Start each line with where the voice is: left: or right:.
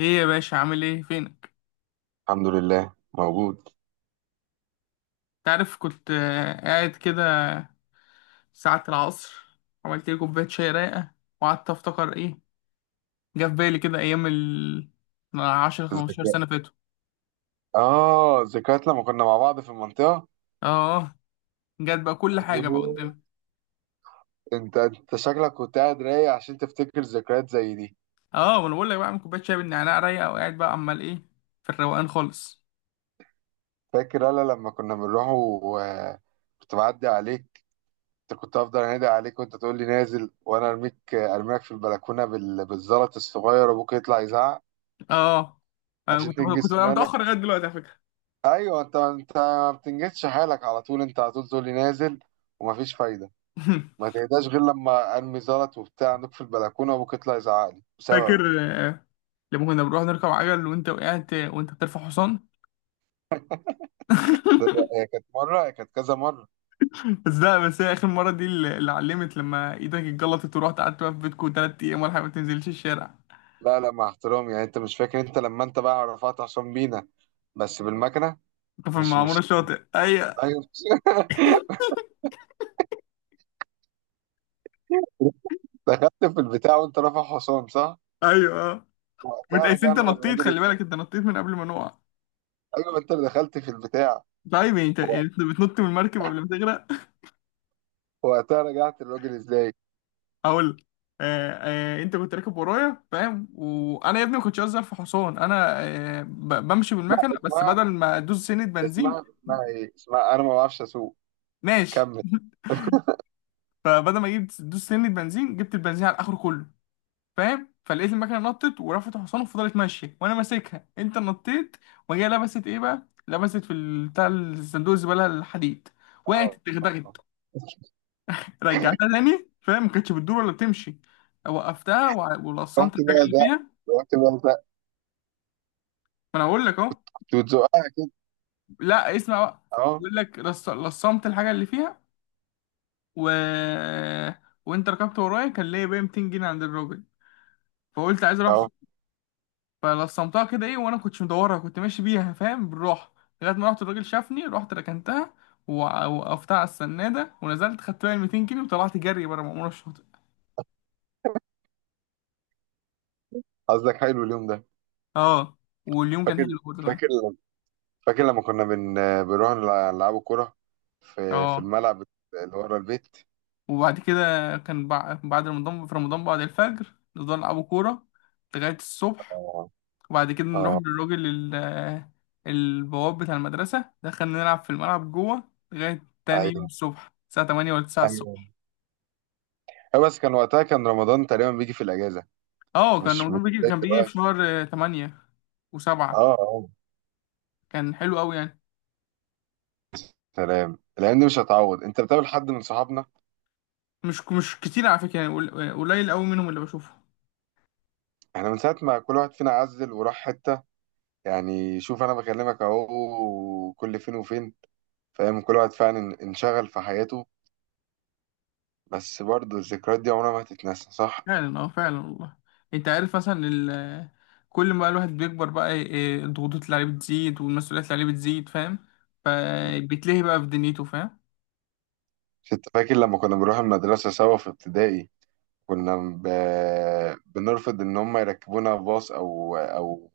left: ايه يا باشا، عامل ايه؟ فينك؟
right: الحمد لله موجود.
left: تعرف كنت قاعد كده ساعة العصر. عملت لي كوباية شاي رايقة، وقعدت افتكر ايه. جه في بالي كده ايام ال 10
right: الذكريات.
left: 15 سنة فاتوا.
right: اه، ذكريات لما كنا مع بعض في المنطقة.
left: اه، جت بقى كل حاجة بقى
right: أيوه.
left: قدامي.
right: انت شكلك كنت قاعد رايق عشان تفتكر ذكريات زي دي.
left: اه، وانا بقول لك بقى اعمل كوباية شاي بالنعناع رايقة وقاعد بقى عمال ايه في الروقان خالص.
right: فاكر انا لما كنا بنروح كنت بعدي عليك. انت كنت افضل انادي عليك وانت تقول لي نازل، وانا ارميك، ارميك في البلكونة بالزلط الصغير، ابوك يطلع يزعق.
left: اه، انا
right: عشان
left: كنت
right: تنجز
left: بقى
right: سنانك.
left: متأخر لغاية دلوقتي على فكرة.
right: ايوه، انت ما بتنجزش حالك على طول، انت على طول تقول لي نازل ومفيش فايدة. ما تهداش غير لما قلبي زلط وبتاع عندك في البلكونه، وابوك يطلع يزعق لي
left: فاكر
right: بسببك.
left: آه، لما كنا بنروح نركب عجل وانت وقعت وانت بترفع حصان؟
right: هي كانت مره، هي كانت كذا مره.
left: بس لا، بس هي اخر مره دي اللي علمت لما ايدك اتجلطت ورحت قعدت بقى في بيتكم 3 ايام ولا حاجه ما تنزلش الشارع.
right: لا لا، مع احترامي يعني، انت مش فاكر، انت لما انت بقى رفعت حسام بينا، بس بالمكنه.
left: انت في
right: مش
left: المعموره
right: مش
left: الشاطئ، ايوه،
right: ايوه. دخلت في البتاع وانت رافع حسام، صح؟
left: ايوه. اه،
right: وقتها
left: متقايس انت
right: رجعنا
left: نطيت،
right: للراجل
left: خلي بالك
right: ازاي؟
left: انت نطيت من قبل ما نقع.
right: ايوه، ما انت اللي دخلت في البتاع.
left: طيب، يعني انت يعني انت بتنط من المركب قبل ما تغرق.
right: وقتها رجعت للراجل ازاي؟
left: اقول لك. آه. آه انت كنت راكب ورايا فاهم، وانا يا ابني ما كنتش اظهر في حصان انا. آه بمشي
right: لا
left: بالمكنه، بس
right: اسمها،
left: بدل ما ادوس سنه بنزين.
right: اسمها ايه؟ اسمها، انا ما بعرفش اسوق.
left: ماشي.
right: كمل.
left: فبدل ما اجيب دوس سنه بنزين جبت البنزين على اخره كله، فاهم. فلقيت المكنه نطت ورفعت حصان وفضلت ماشيه وانا ماسكها، انت نطيت. وهي لبست ايه بقى، لبست في بتاع الصندوق الزباله الحديد. وقعت
right: آه.
left: اتدغدغت. رجعتها تاني فاهم، ما كانتش بتدور ولا بتمشي. وقفتها
right: رحت
left: ولصمت الحاجه
right: بقى
left: اللي
right: ده،
left: فيها.
right: رحت بقى ده،
left: ما انا اقول لك اهو.
right: وتزقها.
left: لا، اسمع بقى.
right: اه
left: بقول لك لصمت الحاجه اللي فيها. و... وانت ركبت ورايا، كان ليا بقى 200 جنيه عند الراجل. فقلت عايز اروح.
right: اه.
left: فلصمتها كده ايه، وانا كنتش مدورها، كنت ماشي بيها فاهم بالراحه. لغايه ما رحت الراجل شافني، رحت ركنتها وقفتها على السناده ونزلت، خدت بقى ال 200 جنيه وطلعت جري بره مأمورة الشاطئ.
right: قصدك حلو اليوم ده.
left: اه، واليوم كان
right: فاكر،
left: حلو برضه كمان.
right: فاكر، فاكر لما كنا نلعبوا كرة في
left: اه،
right: الملعب اللي ورا البيت.
left: وبعد كده كان بعد رمضان، في رمضان بعد الفجر نفضل نلعبوا كوره لغايه الصبح.
right: اه
left: وبعد كده نروح
right: اه.
left: للراجل البواب بتاع المدرسه، دخلنا نلعب في الملعب جوه لغايه تاني يوم
right: ايوه
left: الصبح الساعه 8 ولا 9.
right: ايوه. آه، بس كان وقتها كان رمضان تقريبا بيجي في الاجازة،
left: اه، كان
right: مش
left: رمضان بيجي،
right: زي
left: كان بيجي في
right: دلوقتي.
left: شهر 8 وسبعة.
right: اه اه.
left: كان حلو قوي يعني.
right: سلام، الايام دي مش هتعوض. انت بتقابل حد من صحابنا؟
left: مش كتير على فكرة، يعني قليل قوي منهم اللي بشوفه.
right: احنا من ساعة ما كل واحد فينا عزل وراح حتة، يعني شوف انا بكلمك اهو كل فين وفين، فاهم، كل واحد فعلا انشغل في حياته، بس برضه الذكريات دي عمرها ما هتتنسى، صح؟
left: فعلا، اه، فعلا والله. انت عارف مثلا كل ما الواحد بيكبر بقى الضغوطات اللي عليه بتزيد والمسؤوليات اللي عليه بتزيد فاهم، فبيتلهي بقى في دنيته فاهم.
right: كنت فاكر لما كنا بنروح المدرسة سوا في ابتدائي، كنا بنرفض إن هم يركبونا باص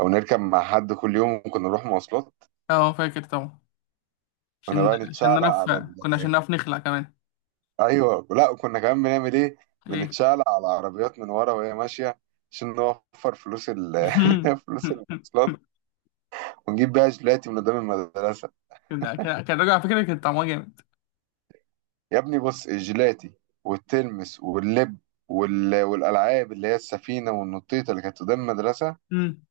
right: أو نركب مع حد كل يوم، وكنا نروح مواصلات.
left: اه، فاكر طبعا.
right: كنا
left: عشان
right: بقى
left: عشان
right: نتشعلق
left: نعرف،
right: على ال...
left: كنا عشان نعرف نخلع كمان.
right: أيوه لا، وكنا كمان بنعمل إيه؟
left: ايه.
right: بنتشعلق على العربيات من ورا وهي ماشية عشان نوفر فلوس ال... فلوس المواصلات، ونجيب بيها جيلاتي من قدام المدرسة.
left: كان كان كان الراجل على فكرة كان طعمها جامد.
right: يا ابني بص، الجيلاتي والتلمس واللب، وال... والألعاب اللي هي السفينة والنطيطة اللي كانت قدام المدرسة.
left: امم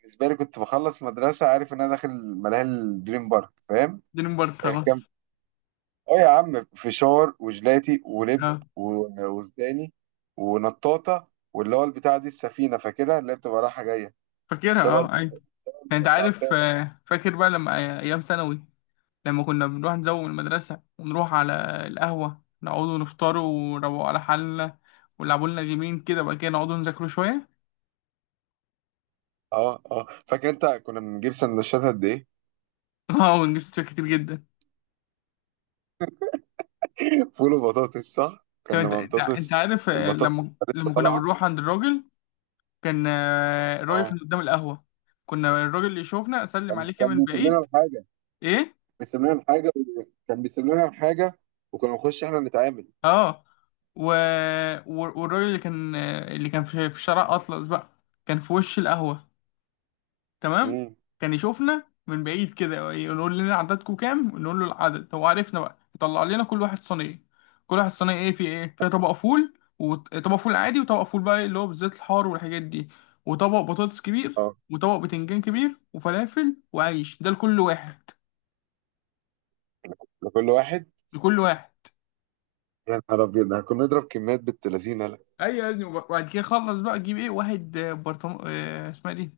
right: بالنسبه لي كنت بخلص مدرسه عارف ان انا داخل ملاهي الدريم بارك، فاهم.
left: دي مبارك خلاص.
right: كان، اه يا عم فشار وجلاتي ولب
left: اه،
right: وزداني ونطاطه، واللي هو البتاع دي السفينه، فاكرها، اللي هي بتبقى رايحه جايه،
left: فاكرها،
right: شبه اللي
left: اه، ايوه.
right: في
left: يعني انت
right: ابو
left: عارف
right: العباس.
left: فاكر بقى لما ايام ثانوي، لما كنا بنروح نزوم من المدرسه ونروح على القهوه نقعدوا نفطروا، ونروقوا على حالنا، ونلعبوا لنا جيمين كده، بقى كده نقعدوا نذاكروا شويه.
right: اه اه فاكر. انت كنا بنجيب سندوتشات قد ايه؟
left: اه، ونجيب ستات كتير جدا.
right: فول وبطاطس، صح؟
left: طب
right: كان
left: انت
right: لما
left: انت انت
right: بطاطس،
left: عارف
right: البطاطس
left: لما
right: كانت لسه
left: لما كنا
right: طالعه.
left: بنروح عند الراجل، كان الراجل
right: اه،
left: كان قدام القهوه، كنا الراجل اللي يشوفنا اسلم
right: كان
left: عليك يا
right: كان
left: من
right: بيسيب لنا
left: بعيد.
right: الحاجه،
left: ايه.
right: بيسيب لنا الحاجه، كان بيسيب لنا الحاجه، وكنا نخش احنا نتعامل.
left: اه. و... والراجل اللي كان اللي كان في شارع اطلس بقى كان في وش القهوه. تمام.
right: امم.
left: كان يشوفنا من بعيد كده، يقول لنا عددكم كام، نقول له العدد هو عرفنا بقى، يطلع لنا كل واحد صينيه. كل واحد صينيه ايه، في ايه فيها؟ طبق فول، وطبق فول عادي، وطبق فول بقى اللي هو بالزيت الحار والحاجات دي، وطبق بطاطس كبير،
right: اه.
left: وطبق بتنجان كبير، وفلافل، وعيش، ده لكل واحد.
right: لكل واحد.
left: لكل واحد.
right: يا نهار أبيض، ده كنا نضرب كميات بنت لذينة، لا.
left: ايوه يا ابني، وبعد كده خلص بقى تجيب ايه، واحد برطمان اسمها إيه دي،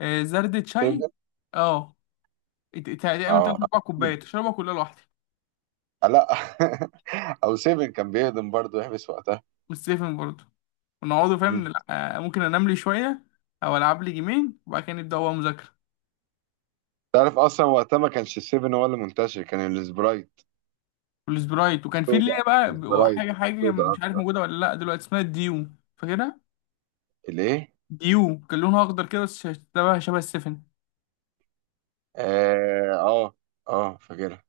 left: زردة شاي.
right: سيفن.
left: اه، تقريبا تلات
right: اه.
left: اربع كوبايات تشربها كلها لوحدك.
right: آه لا. أو سيفن كان بيهضم برضه يحبس وقتها.
left: والسيفن برضه. ونقعدوا فاهم
right: مم.
left: ممكن انام لي شويه، او العب لي جيمين وبعد كده نبدا هو مذاكره.
right: تعرف أصلا وقتها ما كانش السيفن هو اللي منتشر، كان السبرايت
left: والسبرايت. وكان في اللي
right: سودا،
left: هي بقى
right: السبرايت
left: حاجه حاجه
right: سودا
left: مش عارف
right: أكتر.
left: موجوده ولا لا دلوقتي اسمها الديو. فاكرها.
right: الإيه؟
left: ديو كان لونها اخضر كده، بس شبه السفن.
right: آه آه، آه فاكرها.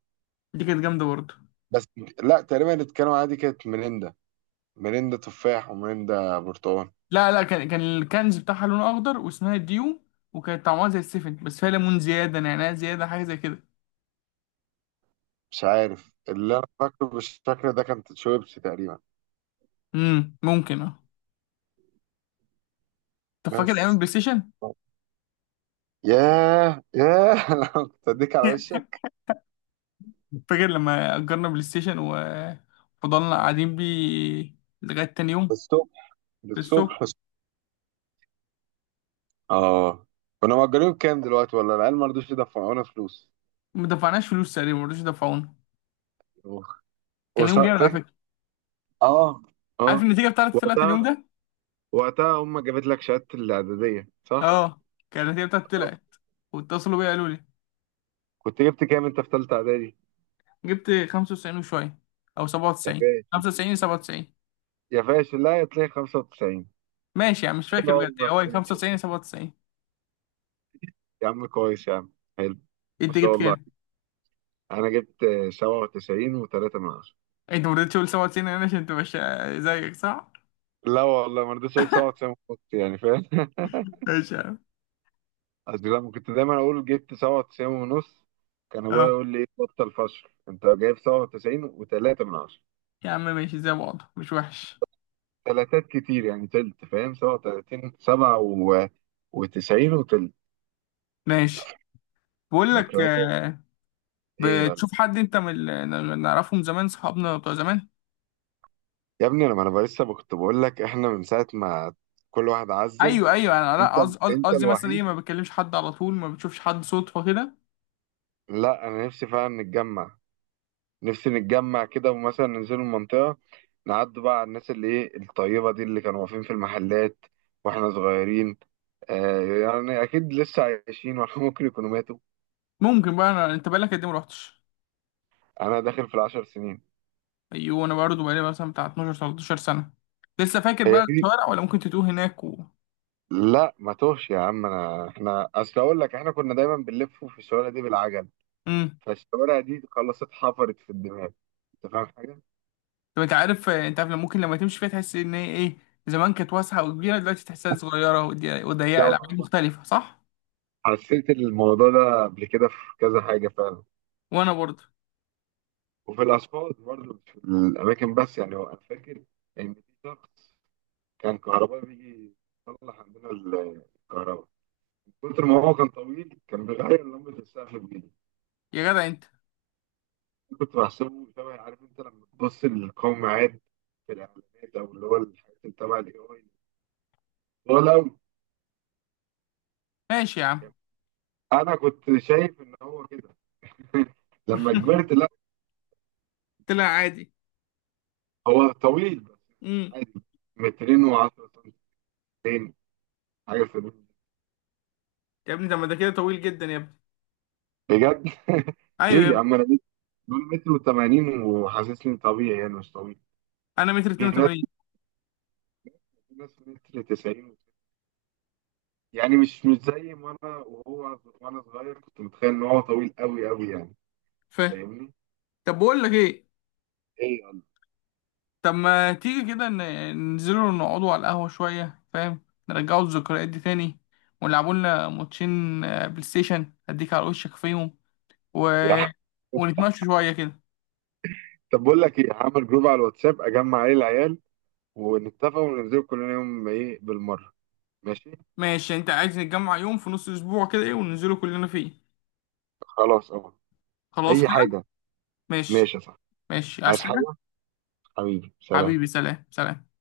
left: دي كانت جامده برضه.
right: بس لا، تقريبا اللي اتكلموا عليها دي كانت ميريندا، ميريندا تفاح وميريندا برتقال.
left: لا لا، كان الكنز بتاعها لونه اخضر واسمها ديو. وكانت طعمها زي السفن، بس فيها ليمون زياده نعناع زياده حاجه زي كده.
right: مش عارف، اللي أنا فاكره بالشكل ده كانت شويبس تقريبا.
left: ممكن، اه. طب فاكر ايام
right: بس.
left: البلاي ستيشن؟
right: ياه ياه، كنت اديك على وشك.
left: فاكر لما اجرنا بلاي ستيشن وفضلنا قاعدين بيه لغايه تاني يوم
right: الصبح، الصبح،
left: السوق.
right: الصبح. اه. كنا مأجرين بكام دلوقتي؟ ولا العيال ما رضوش يدفعونا فلوس.
left: ما دفعناش فلوس تقريبا، ما رضوش يدفعونا. كان يوم والله جامد على
right: فاكر.
left: فكره.
right: اه
left: عارف
right: اه.
left: النتيجه بتاعتي طلعت
right: وقتها
left: اليوم ده.
right: وقتها امك جابت لك شهادة الإعدادية، صح؟
left: اه، كان النتيجه بتاعتي
right: آه.
left: طلعت، واتصلوا بيا، قالوا لي
right: كنت جبت كام انت في ثالثة إعدادي؟
left: جبت 95 وشويه، او
right: يا
left: 97
right: فاشل،
left: 95 97.
right: يا فاشل، لا يا تلاقي 95.
left: ماشي يعني، مش
right: حلو،
left: فاكر بجد
right: عمرك
left: هو
right: فاشل،
left: 95 97.
right: يا عم كويس يا عم، حلو. ما
left: انت
right: شاء
left: جبت
right: الله،
left: كام؟
right: انا جبت 97 و3 من 10.
left: انت ما رضيتش تقول 97 انا عشان انت مش زيك، صح؟
right: لا والله ما رضيتش اقول 97 ونص، يعني فاهم.
left: ماشي يا عم.
right: أصل لما كنت دايما أقول جبت 97 ونص، كان أبويا
left: اه
right: يقول لي إيه بطل فشل، أنت جايب 97 و3 من 10.
left: يا عم ماشي، زي بعض مش وحش.
right: تلاتات كتير يعني تلت، فاهم، 37، وتسعين وتلت.
left: ماشي. بقول لك
right: ذكريات. إيه يا قلب.
left: بتشوف حد انت من اللي نعرفه من زمان، صحابنا بتوع زمان؟
right: يا ابني، أنا، ما أنا لسه كنت بقول لك إحنا من ساعة ما كل واحد عزل،
left: ايوه، ايوه، انا
right: أنت
left: لا، قصدي قصدي
right: أنت
left: قصدي مثلا ايه،
right: الوحيد.
left: ما بتكلمش حد على طول، ما بتشوفش حد صدفه كده.
right: لا، أنا نفسي فعلا نتجمع، نفسي نتجمع كده، ومثلا ننزل المنطقة، نعدوا بقى على الناس اللي إيه الطيبة دي اللي كانوا واقفين في المحلات واحنا صغيرين. آه يعني اكيد لسه عايشين، ولا ممكن يكونوا ماتوا.
left: ممكن بقى أنا... انت بقالك قد ايه ما رحتش؟
right: انا داخل في 10 سنين.
left: ايوه، انا برضه بقالي مثلا بتاع 12 13 سنه. لسه فاكر
right: هي
left: بقى
right: دي.
left: الشوارع، ولا ممكن تتوه هناك و...
right: لا ما توهش يا عم، انا احنا اصل اقول لك احنا كنا دايما بنلف في الشوارع دي بالعجل،
left: امم.
right: فالشوارع دي خلاص اتحفرت في الدماغ، انت فاهم حاجه؟
left: طب انت عارف لما ممكن لما تمشي فيها تحس ان هي ايه، زمان كانت واسعه وكبيره، دلوقتي تحسها صغيره وضيقه،
right: لو
left: العاب مختلفه، صح؟
right: حسيت الموضوع ده قبل كده في كذا حاجه فعلا،
left: وانا برضه.
right: وفي الاسفلت برضه مش في الاماكن بس، يعني هو انا فاكر ان في شخص كان كهربائي بيجي يصلح عندنا الكهرباء، من كتر ما هو كان طويل كان بيغير لمبه السقف بايده.
left: يا جدع انت.
right: كنت بحسبه شبه، عارف انت لما تبص للقوم عاد في الاعلانات او اللي هو الحاجات اللي تبع الاي، طول قوي.
left: ماشي يا عم.
right: انا كنت شايف ان هو كده. لما كبرت، لا.
left: طلع عادي.
right: هو طويل بس.
left: امم.
right: عادي، مترين و10 سنتين، حاجه في الوقت.
left: يا ابني طب ما ده كده طويل جدا يا ابني.
right: بجد.
left: ايوه يا
right: ليه يا
left: ابني.
right: عم، دول متر و80 وحاسسني طبيعي، يعني مش طويل.
left: انا متر
right: في ناس،
left: 82،
right: في ناس متر 90، يعني مش زي ما انا، وهو وانا صغير كنت متخيل ان هو طويل قوي قوي، يعني
left: فاهم؟
right: فاهمني؟
left: طب بقول لك ايه.
right: ايه
left: طب ما تيجي كده ننزلوا نقعدوا على القهوة شوية فاهم، نرجعوا الذكريات دي تاني، ونلعبوا لنا ماتشين بلاي ستيشن أديك على وشك فيهم، و...
right: يا ح-
left: ونتمشوا شوية كده.
right: طب بقول لك ايه، هعمل جروب على الواتساب اجمع عليه العيال ونتفق وننزل كلنا يوم ايه بالمره. ماشي.
left: ماشي أنت عايز نتجمع يوم في نص الأسبوع كده إيه، وننزلوا كلنا فيه.
right: خلاص اهو،
left: خلاص
right: اي
left: كده.
right: حاجه.
left: ماشي.
right: ماشي يا صاحبي.
left: ماشي، عايز
right: عايز
left: حاجة؟
right: حاجه، حبيبي سلام.
left: حبيبي سلام، سلام.